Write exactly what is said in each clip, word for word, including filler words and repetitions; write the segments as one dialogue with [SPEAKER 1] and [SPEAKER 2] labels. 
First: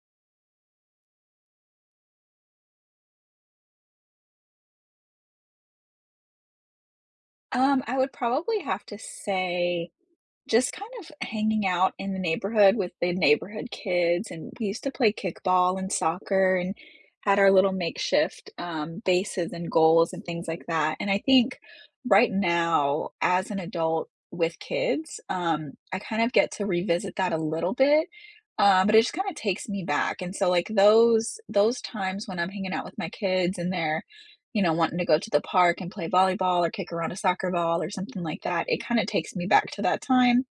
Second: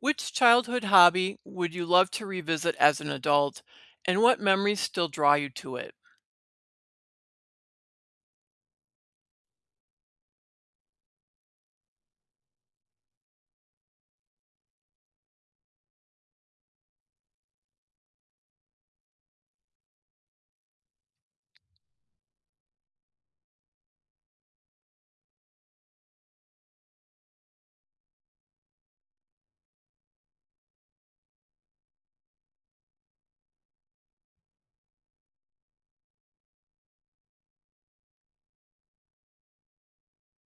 [SPEAKER 1] Which childhood hobby would you love to revisit as an adult, and what memories still draw you to it?
[SPEAKER 2] Um, I would probably have to say just kind of hanging out in the neighborhood with the neighborhood kids, and we used to play kickball and soccer and had our little makeshift um, bases and goals and things like that. And I think right now, as an adult with kids, um, I kind of get to revisit that a little bit. Um, but it just kind of takes me back. And so like those those times when I'm hanging out with my kids and they're you know, wanting to go to the park and play volleyball or kick around a soccer ball or something like that, it kinda takes me back to that time,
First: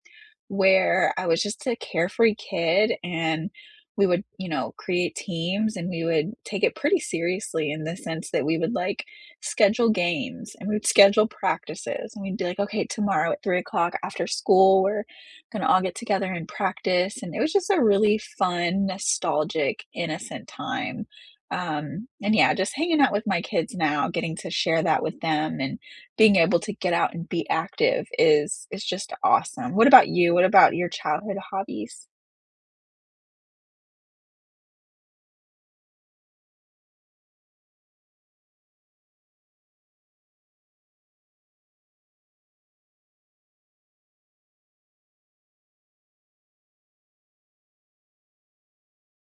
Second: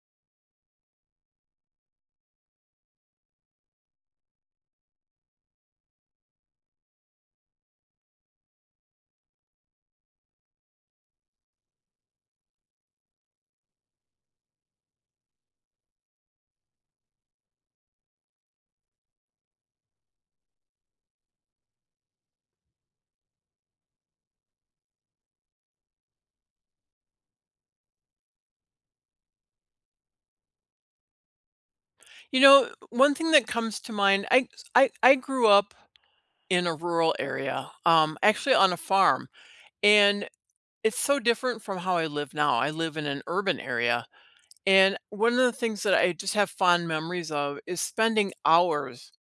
[SPEAKER 2] where I was just a carefree kid and we would, you know, create teams and we would take it pretty seriously in the sense that we would like schedule games and we'd schedule practices and we'd be like, okay, tomorrow at three o'clock after school, we're gonna all get together and practice. And it was just a really fun, nostalgic, innocent time. Um, and yeah, just hanging out with my kids now, getting to share that with them and being able to get out and be active is is just awesome. What about you? What about your childhood hobbies?
[SPEAKER 1] You know, one thing that comes to mind, I I, I grew up in a rural area, um, actually on a farm, and it's so different from how I live now. I live in an urban area, and one of the things that I just have fond memories of is spending hours,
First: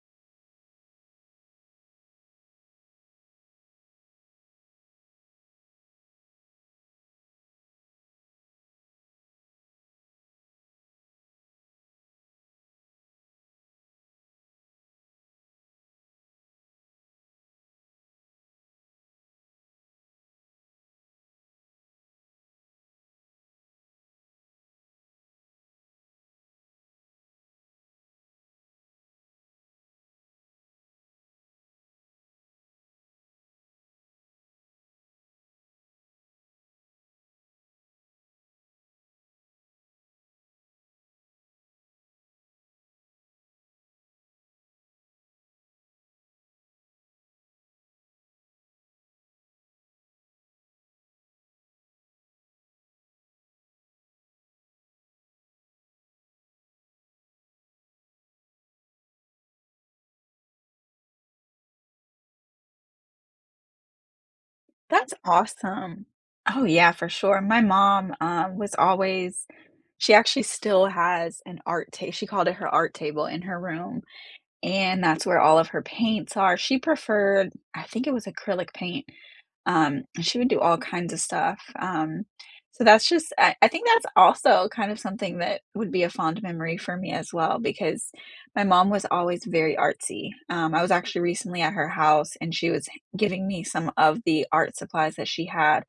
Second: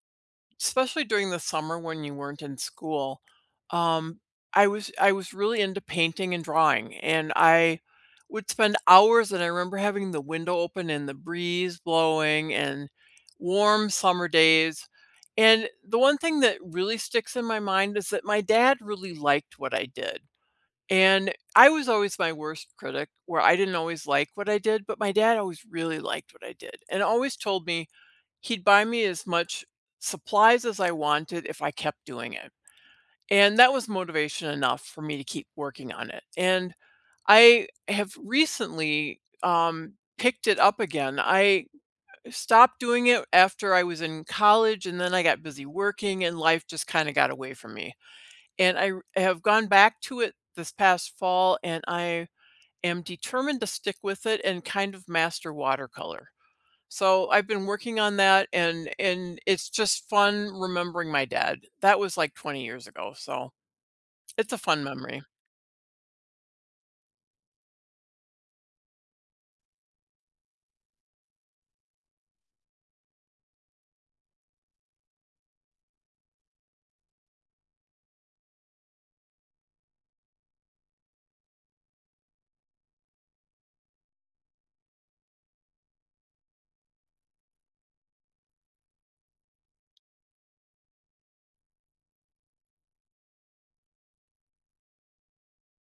[SPEAKER 1] especially during the summer when you weren't in school. um, I was I was really into painting and drawing, and I would spend hours. And I remember having the window open and the breeze blowing, and warm summer days. And the one thing that really sticks in my mind is that my dad really liked what I did. And I was always my worst critic, where I didn't always like what I did, but my dad always really liked what I did and always told me he'd buy me as much supplies as I wanted if I kept doing it, and that was motivation enough for me to keep working on it. And I have recently, um, picked it up again. I stopped doing it after I was in college, and then I got busy working, and life just kinda got away from me, and I r have gone back to it this past fall, and I am determined to stick with it and kind of master watercolor. So I've been working on that, and and it's just fun remembering my dad. That was like twenty years ago, so it's a fun
[SPEAKER 2] That's
[SPEAKER 1] memory.
[SPEAKER 2] awesome. Oh, yeah, for sure. My mom, um, was always she actually still has an art table. She called it her art table in her room, and that's where all of her paints are. She preferred I think it was acrylic paint. Um, and she would do all kinds of stuff, um, so that's just I I think that's also kind of something that would be a fond memory for me as well, because my mom was always very artsy. Um, I was actually recently at her house, and she was giving me some of the art supplies that she had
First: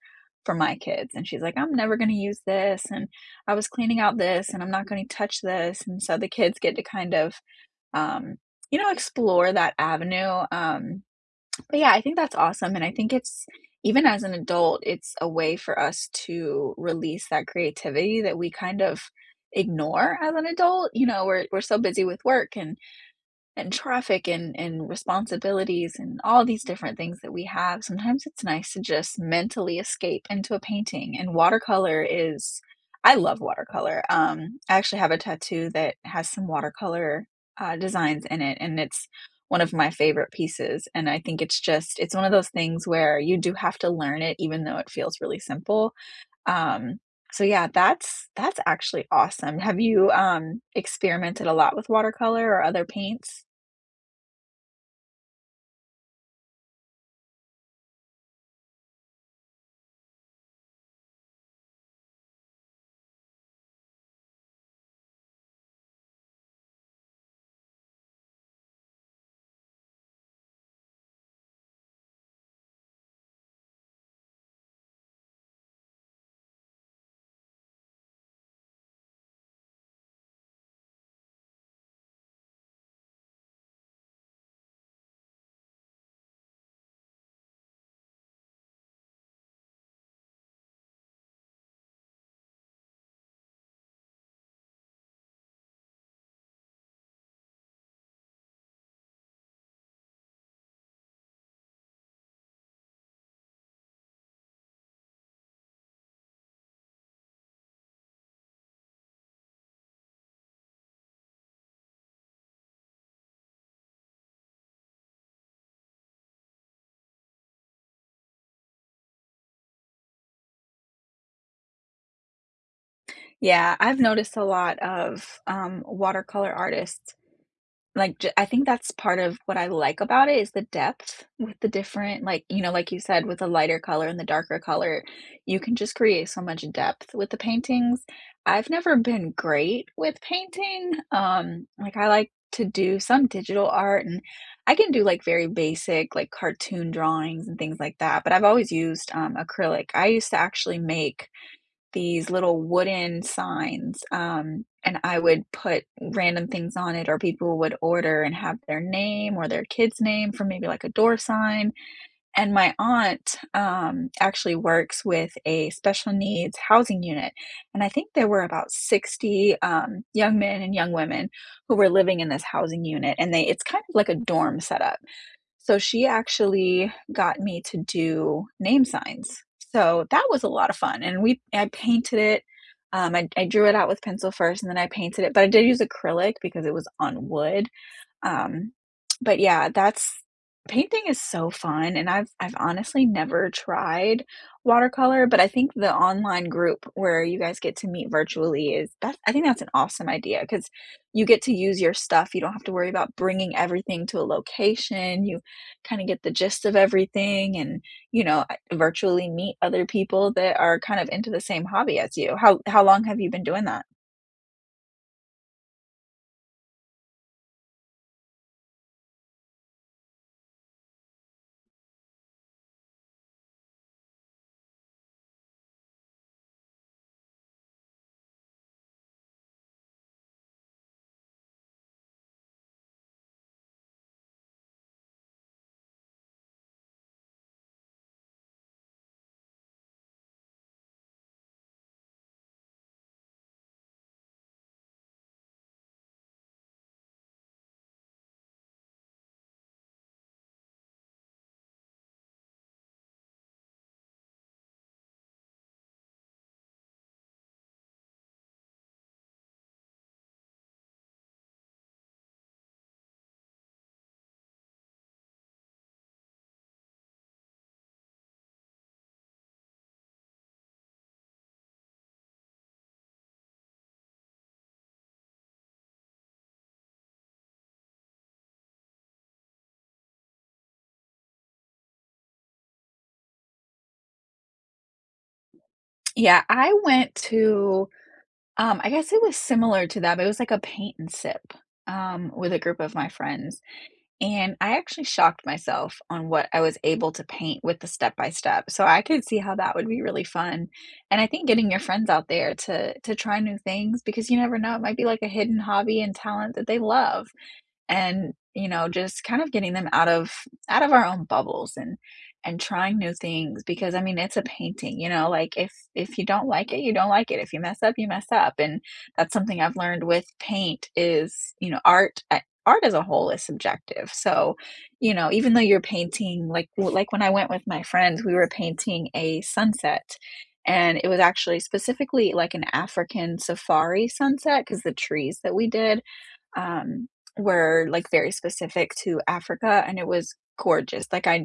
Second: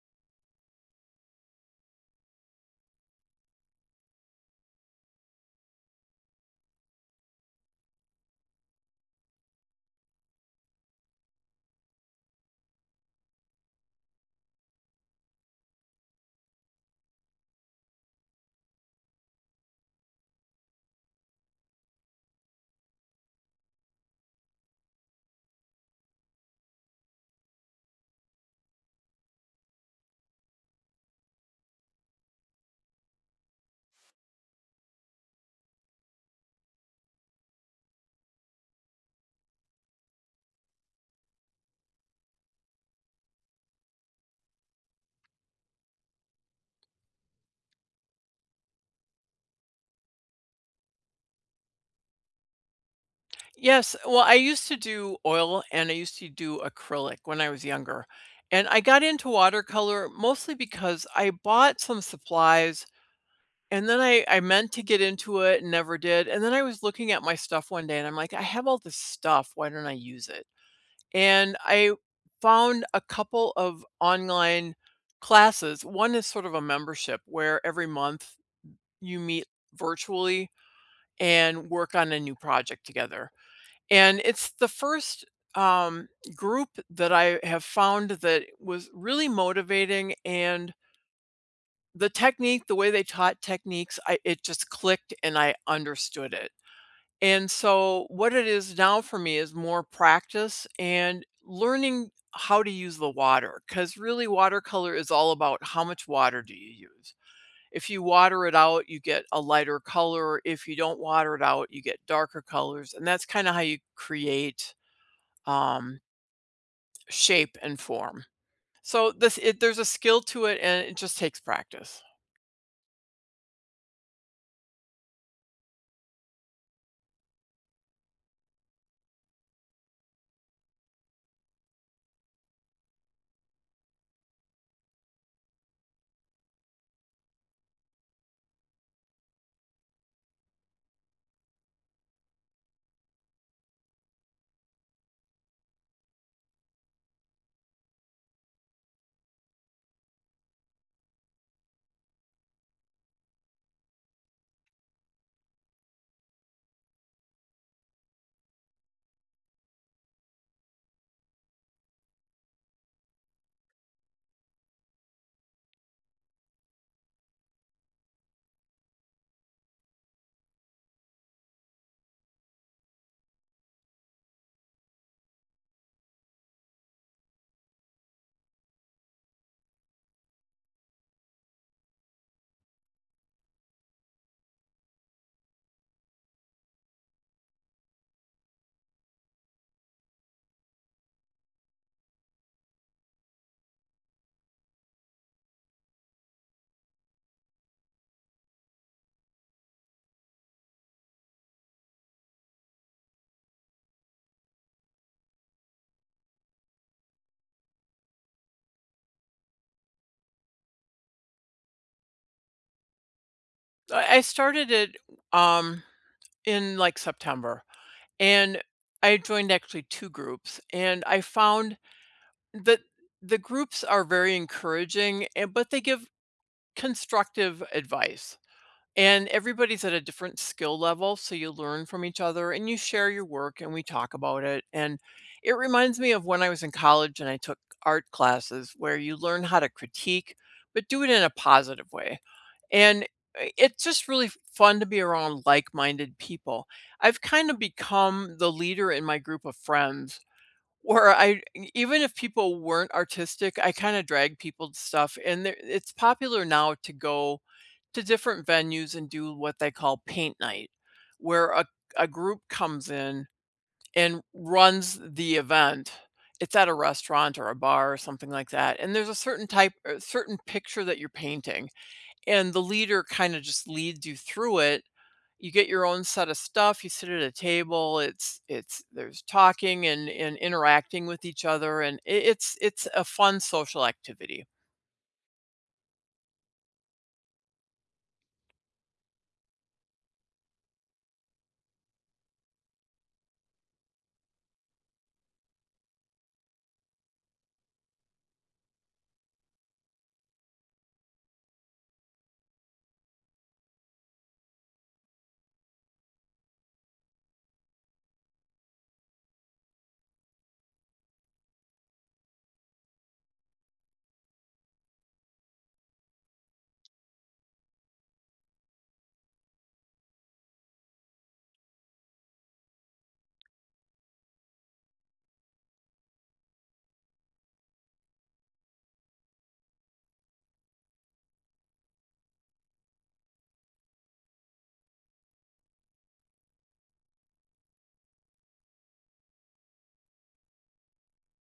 [SPEAKER 2] for my kids, and she's like, "I'm never gonna use this, and I was cleaning out this, and I'm not gonna touch this," and so the kids get to kind of, um, you know, explore that avenue, um, but yeah, I think that's awesome. And I think it's, even as an adult, it's a way for us to release that creativity that we kind of ignore as an adult. You know, we're, we're so busy with work and and traffic and and responsibilities and all these different things that we have. Sometimes it's nice to just mentally escape into a painting, and watercolor is I love watercolor. Um, I actually have a tattoo that has some watercolor, uh, designs in it, and it's one of my favorite pieces, and I think it's just it's one of those things where you do have to learn it even though it feels really simple. Um, so yeah, that's that's actually awesome. Have you, um, experimented a lot with watercolor or other paints?
[SPEAKER 1] Yes, well, I used to do oil and I used to do acrylic when I was younger. And I got into watercolor mostly because I bought some supplies and then I, I meant to get into it and never did. And then I was looking at my stuff one day and I'm like, I have all this stuff. Why don't I use it? And I found a couple of online classes. One is sort of a membership where every month you meet virtually and work on a new project together. And it's the first um, group that I have found that was really motivating, and the technique, the way they taught techniques, I, it just clicked and I understood it. And so what it is now for me is more practice and learning how to use the water, because really watercolor is all about how much water do you use. If you water it out, you get a lighter color. If you don't water it out, you get darker colors. And that's kind of how you create um, shape and form. So this it, there's a skill to it and it just takes practice.
[SPEAKER 2] Yeah, I've noticed a lot of, um, watercolor artists, like, j I think that's part of what I like about it is the depth with the different like, you know, like you said, with the lighter color and the darker color, you can just create so much depth with the paintings. I've never been great with painting, um, like, I like to do some digital art, and I can do, like, very basic, like, cartoon drawings and things like that, but I've always used, um, acrylic. I used to actually make these little wooden signs, um, and I would put random things on it, or people would order and have their name or their kid's name for maybe like a door sign. And my aunt um, actually works with a special needs housing unit. And I think there were about sixty um, young men and young women who were living in this housing unit. And they it's kind of like a dorm setup. So she actually got me to do name signs. So that was a lot of fun, and we I painted it. Um, I I drew it out with pencil first, and then I painted it, but I did use acrylic because it was on wood. Um, but yeah, that's painting is so fun, and I've I've honestly never tried watercolor, but I think the online group where you guys get to meet virtually is that's I think that's an awesome idea because you get to use your stuff. You don't have to worry about bringing everything to a location. You kinda get the gist of everything and, you know, virtually meet other people that are kind of into the same hobby as you. How how long have you been doing that?
[SPEAKER 1] I I started it um, in like September, and I joined actually two groups, and I found that the groups are very encouraging, and but they give constructive advice. And everybody's at a different skill level, so you learn from each other and you share your work and we talk about it. And it reminds me of when I was in college and I took art classes where you learn how to critique, but do it in a positive way, and uh, it's just really fun to be around like-minded people. I've kind of become the leader in my group of friends where I e, even if people weren't artistic, I kind of drag people to stuff, and there, it's popular now to go to different venues and do what they call paint night, where a, a group comes in and runs the event. It's at a restaurant or a bar or something like that. And there's a certain type, a certain picture that you're painting, and the leader kind of just leads you through it. You get your own set of stuff. You sit at a table. It's it's there's talking and and interacting with each other, and it, it's it's a fun social activity.
[SPEAKER 2] Yeah, I went to Um, I guess it was similar to that, but it was like a paint and sip, um, with a group of my friends, and I actually shocked myself on what I was able to paint with the step by step, so I could see how that would be really fun, and I think getting your friends out there to to try new things because you never know, it might be like a hidden hobby and talent that they love and you know just kind of getting them out of out of our own bubbles and and trying new things because I mean it's a painting, you know, like if if you don't like it you don't like it, if you mess up you mess up, and that's something I've learned with paint is you know art a- art as a whole is subjective. So you know even though you're painting like like when I went with my friends we were painting a sunset, and it was actually specifically like an African safari sunset because the trees that we did um, were like very specific to Africa and it was gorgeous. Like I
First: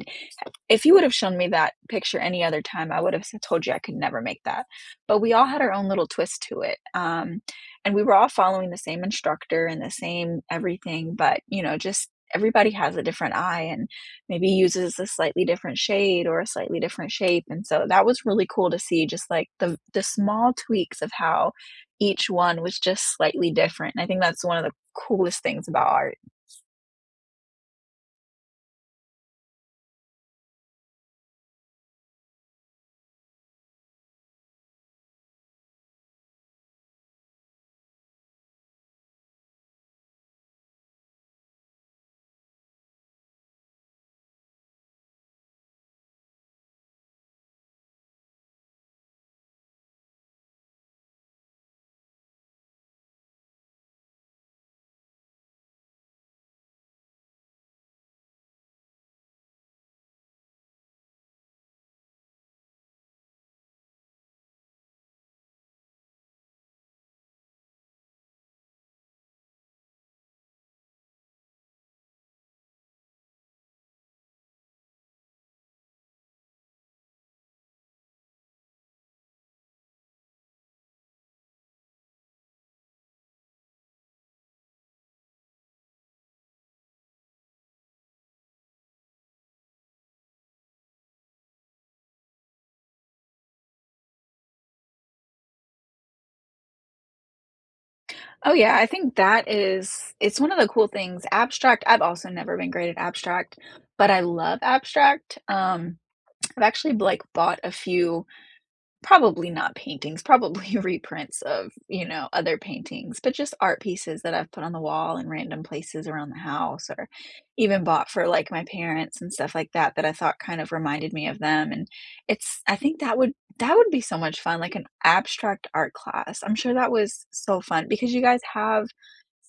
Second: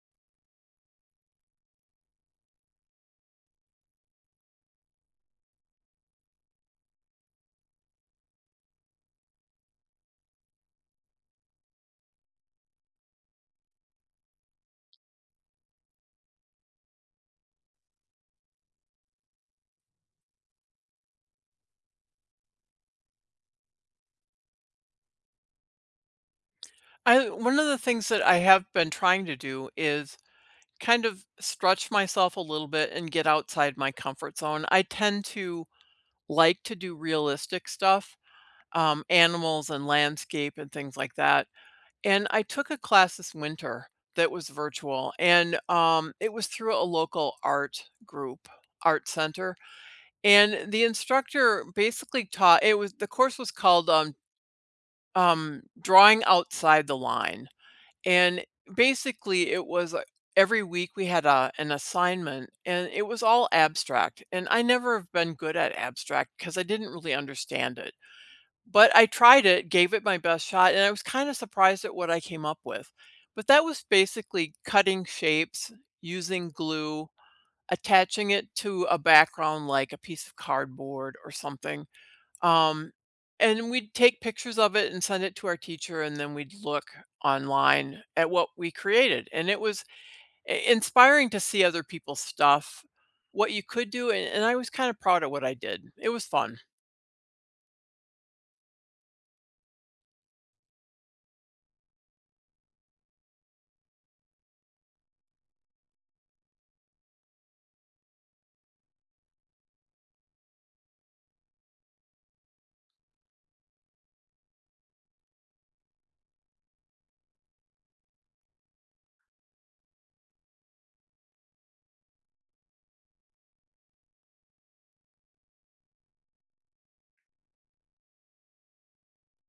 [SPEAKER 2] if you would have shown me that picture any other time, I would have s told you I could never make that, but we all had our own little twist to it, um, and we were all following the same instructor and the same everything, but, you know, just everybody has a different eye and maybe uses a slightly different shade or a slightly different shape, and so that was really cool to see just, like, the the small tweaks of how each one was just slightly different, and I think that's one of the coolest things about art.
[SPEAKER 1] I One of the things that I have been trying to do is kind of stretch myself a little bit and get outside my comfort zone. I tend to like to do realistic stuff, um, animals and landscape and things like that. And I took a class this winter that was virtual, and um, it was through a local art group, art center. And the instructor basically taught, it was the course was called um, um, Drawing Outside the Line. And basically, it was uh, every week we had a, an assignment, and it was all abstract. And I never have been good at abstract because I didn't really understand it. But I tried it, gave it my best shot, and I was kinda surprised at what I came up with. But that was basically cutting shapes, using glue, attaching it to a background like a piece of cardboard or something, um, and we'd take pictures of it and send it to our teacher, and then we'd look online at what we created, and it was I inspiring to see other people's stuff, what you could do, and and I was kinda proud of what I did. It was fun.
[SPEAKER 2] Oh, yeah, I think that is it's one of the cool things. Abstract I've also never been great at abstract, but I love abstract. Um, I've actually, like, bought a few probably not paintings, probably reprints of, you know, other paintings, but just art pieces that I've put on the wall in random places around the house or even bought for, like, my parents and stuff like that, that I thought kind of reminded me of them, and it's I think that would that would be so much fun, like an abstract art class. I'm sure that was so fun because you guys have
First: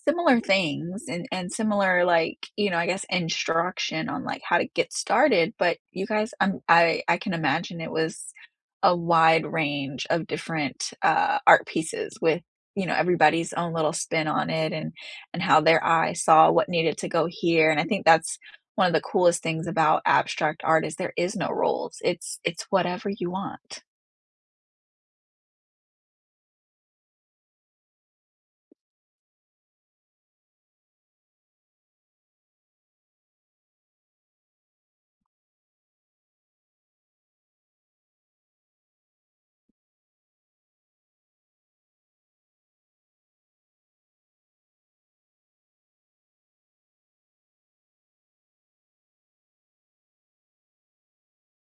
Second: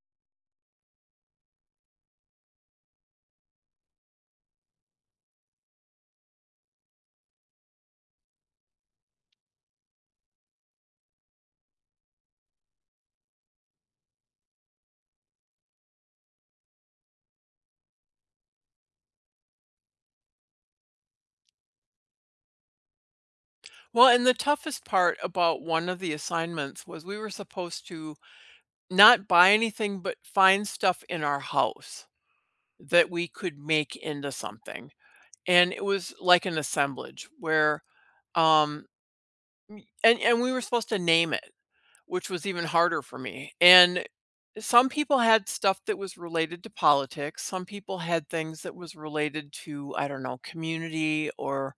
[SPEAKER 2] similar things and and similar, like, you know, I guess, instruction on, like, how to get started, but you guys, I'm I I can imagine it was a wide range of different, uh, art pieces with, you know, everybody's own little spin on it and and how their eye saw what needed to go here, and I think that's one of the coolest things about abstract art is there is no rules. It's it's whatever you want.
[SPEAKER 1] Well, and the toughest part about one of the assignments was we were supposed to not buy anything, but find stuff in our house that we could make into something. And it was like an assemblage where, um, y- and, and we were supposed to name it, which was even harder for me. And some people had stuff that was related to politics. Some people had things that was related to, I don't know, community or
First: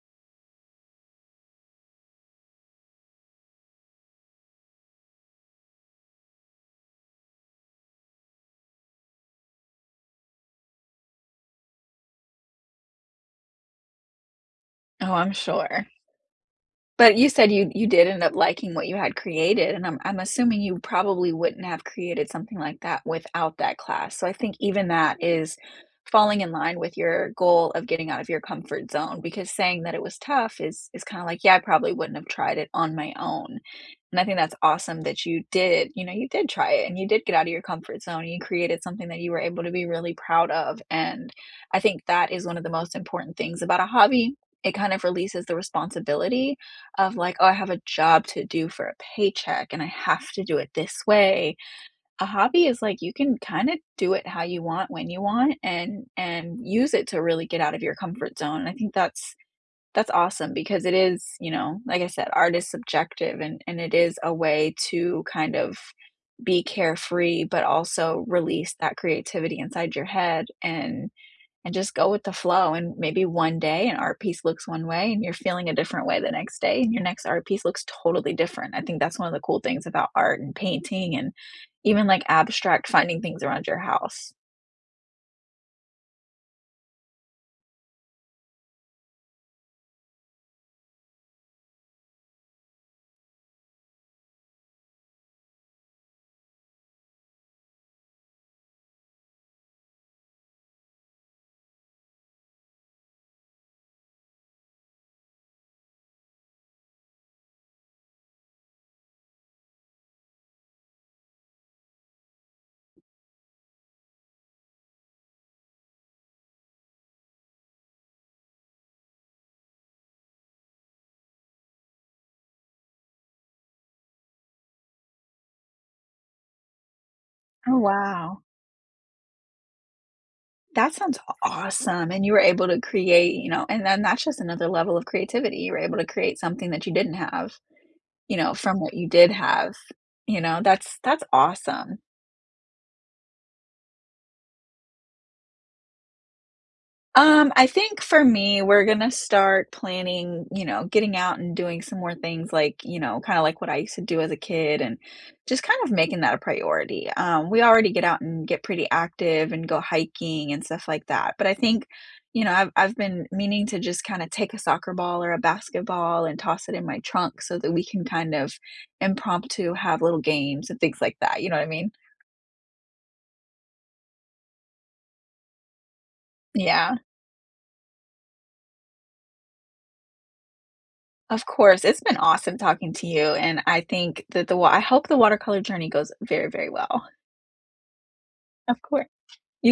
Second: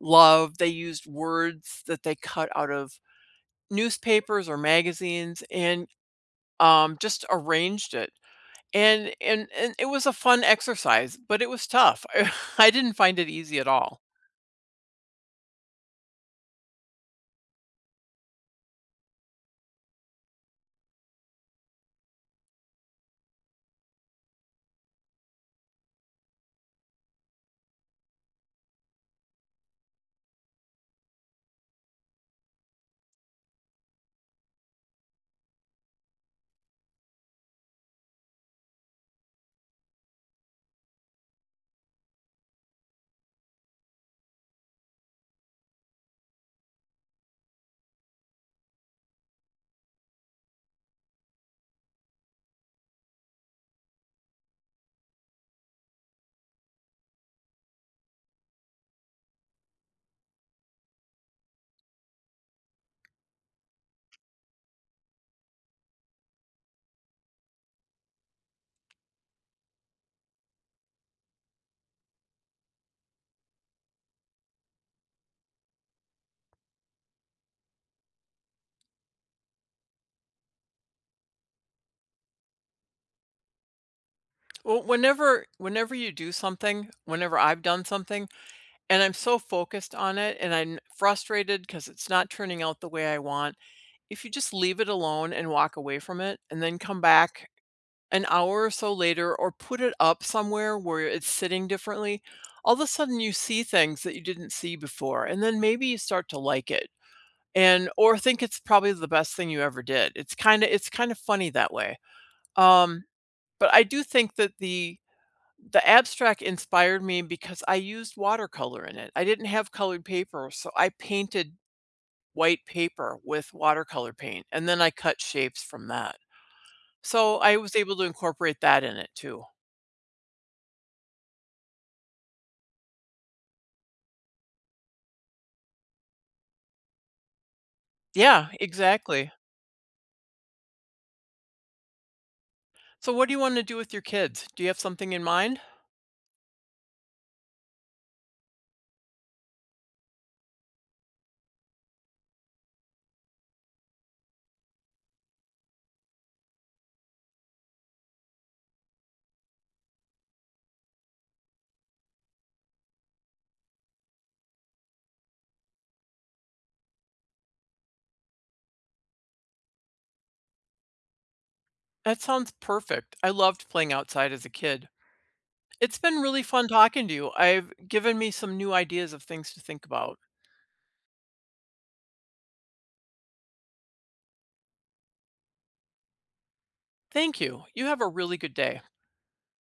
[SPEAKER 1] love. They used words that they cut out of newspapers or magazines and um, just arranged it. And, and and it was a fun exercise, but it was tough. I I didn't find it easy at all.
[SPEAKER 2] Oh, I'm sure. But you said you you did end up liking what you had created, and I'm I'm assuming you probably wouldn't have created something like that without that class. So I think even that is falling in line with your goal of getting out of your comfort zone because saying that it was tough is is kind of like, yeah, I probably wouldn't have tried it on my own. And I think that's awesome that you did, you know, you did try it and you did get out of your comfort zone. And you created something that you were able to be really proud of. And I think that is one of the most important things about a hobby. It kind of releases the responsibility of like, "Oh, I have a job to do for a paycheck and I have to do it this way." A hobby is like you can kinda do it how you want, when you want, and and use it to really get out of your comfort zone. And I think that's that's awesome because it is, you know, like I said, art is subjective and and it is a way to kind of be carefree, but also release that creativity inside your head and and just go with the flow. And maybe one day an art piece looks one way and you're feeling a different way the next day, and your next art piece looks totally different. I think that's one of the cool things about art and painting and even like abstract finding things around your house.
[SPEAKER 1] Well, whenever whenever you do something, whenever I've done something, and I'm so focused on it, and I'm frustrated because it's not turning out the way I want, if you just leave it alone and walk away from it, and then come back an hour or so later, or put it up somewhere where it's sitting differently, all of a sudden you see things that you didn't see before. And then maybe you start to like it, and or think it's probably the best thing you ever did. It's kind of it's kind of funny that way. Um, but I do think that the the abstract inspired me because I used watercolor in it. I didn't have colored paper, so I painted white paper with watercolor paint and then I cut shapes from that. So I was
[SPEAKER 2] Oh,
[SPEAKER 1] able to
[SPEAKER 2] wow.
[SPEAKER 1] incorporate that in it too.
[SPEAKER 2] That sounds awesome. And you were able to create, you know, and then that's just another level of creativity. You were able to create something that you didn't have, you
[SPEAKER 1] Yeah,
[SPEAKER 2] know, from what you
[SPEAKER 1] exactly.
[SPEAKER 2] did have, you know, that's that's awesome.
[SPEAKER 1] So what do you want to do with your kids? Do you have something in mind?
[SPEAKER 2] Um, I think for me, we're gonna start planning, you know, getting out and doing some more things like, you know, kind of like what I used to do as a kid and just kind of making that a priority. Um, we already get out and get pretty active and go hiking and stuff like that. But I think, you know, I've I've been meaning to just kind of take a soccer ball or a basketball and toss it in my trunk so that we can kind of impromptu have little games and things like that. You know what I mean?
[SPEAKER 1] That sounds perfect. I loved playing outside as a kid. It's been really fun
[SPEAKER 2] Yeah.
[SPEAKER 1] talking to you. I've given me some new ideas of things to think about.
[SPEAKER 2] Of course, it's been awesome talking to you, and I think that the wa I hope the watercolor journey goes very, very well.
[SPEAKER 1] Thank you. You have a really good day.
[SPEAKER 2] Of course. You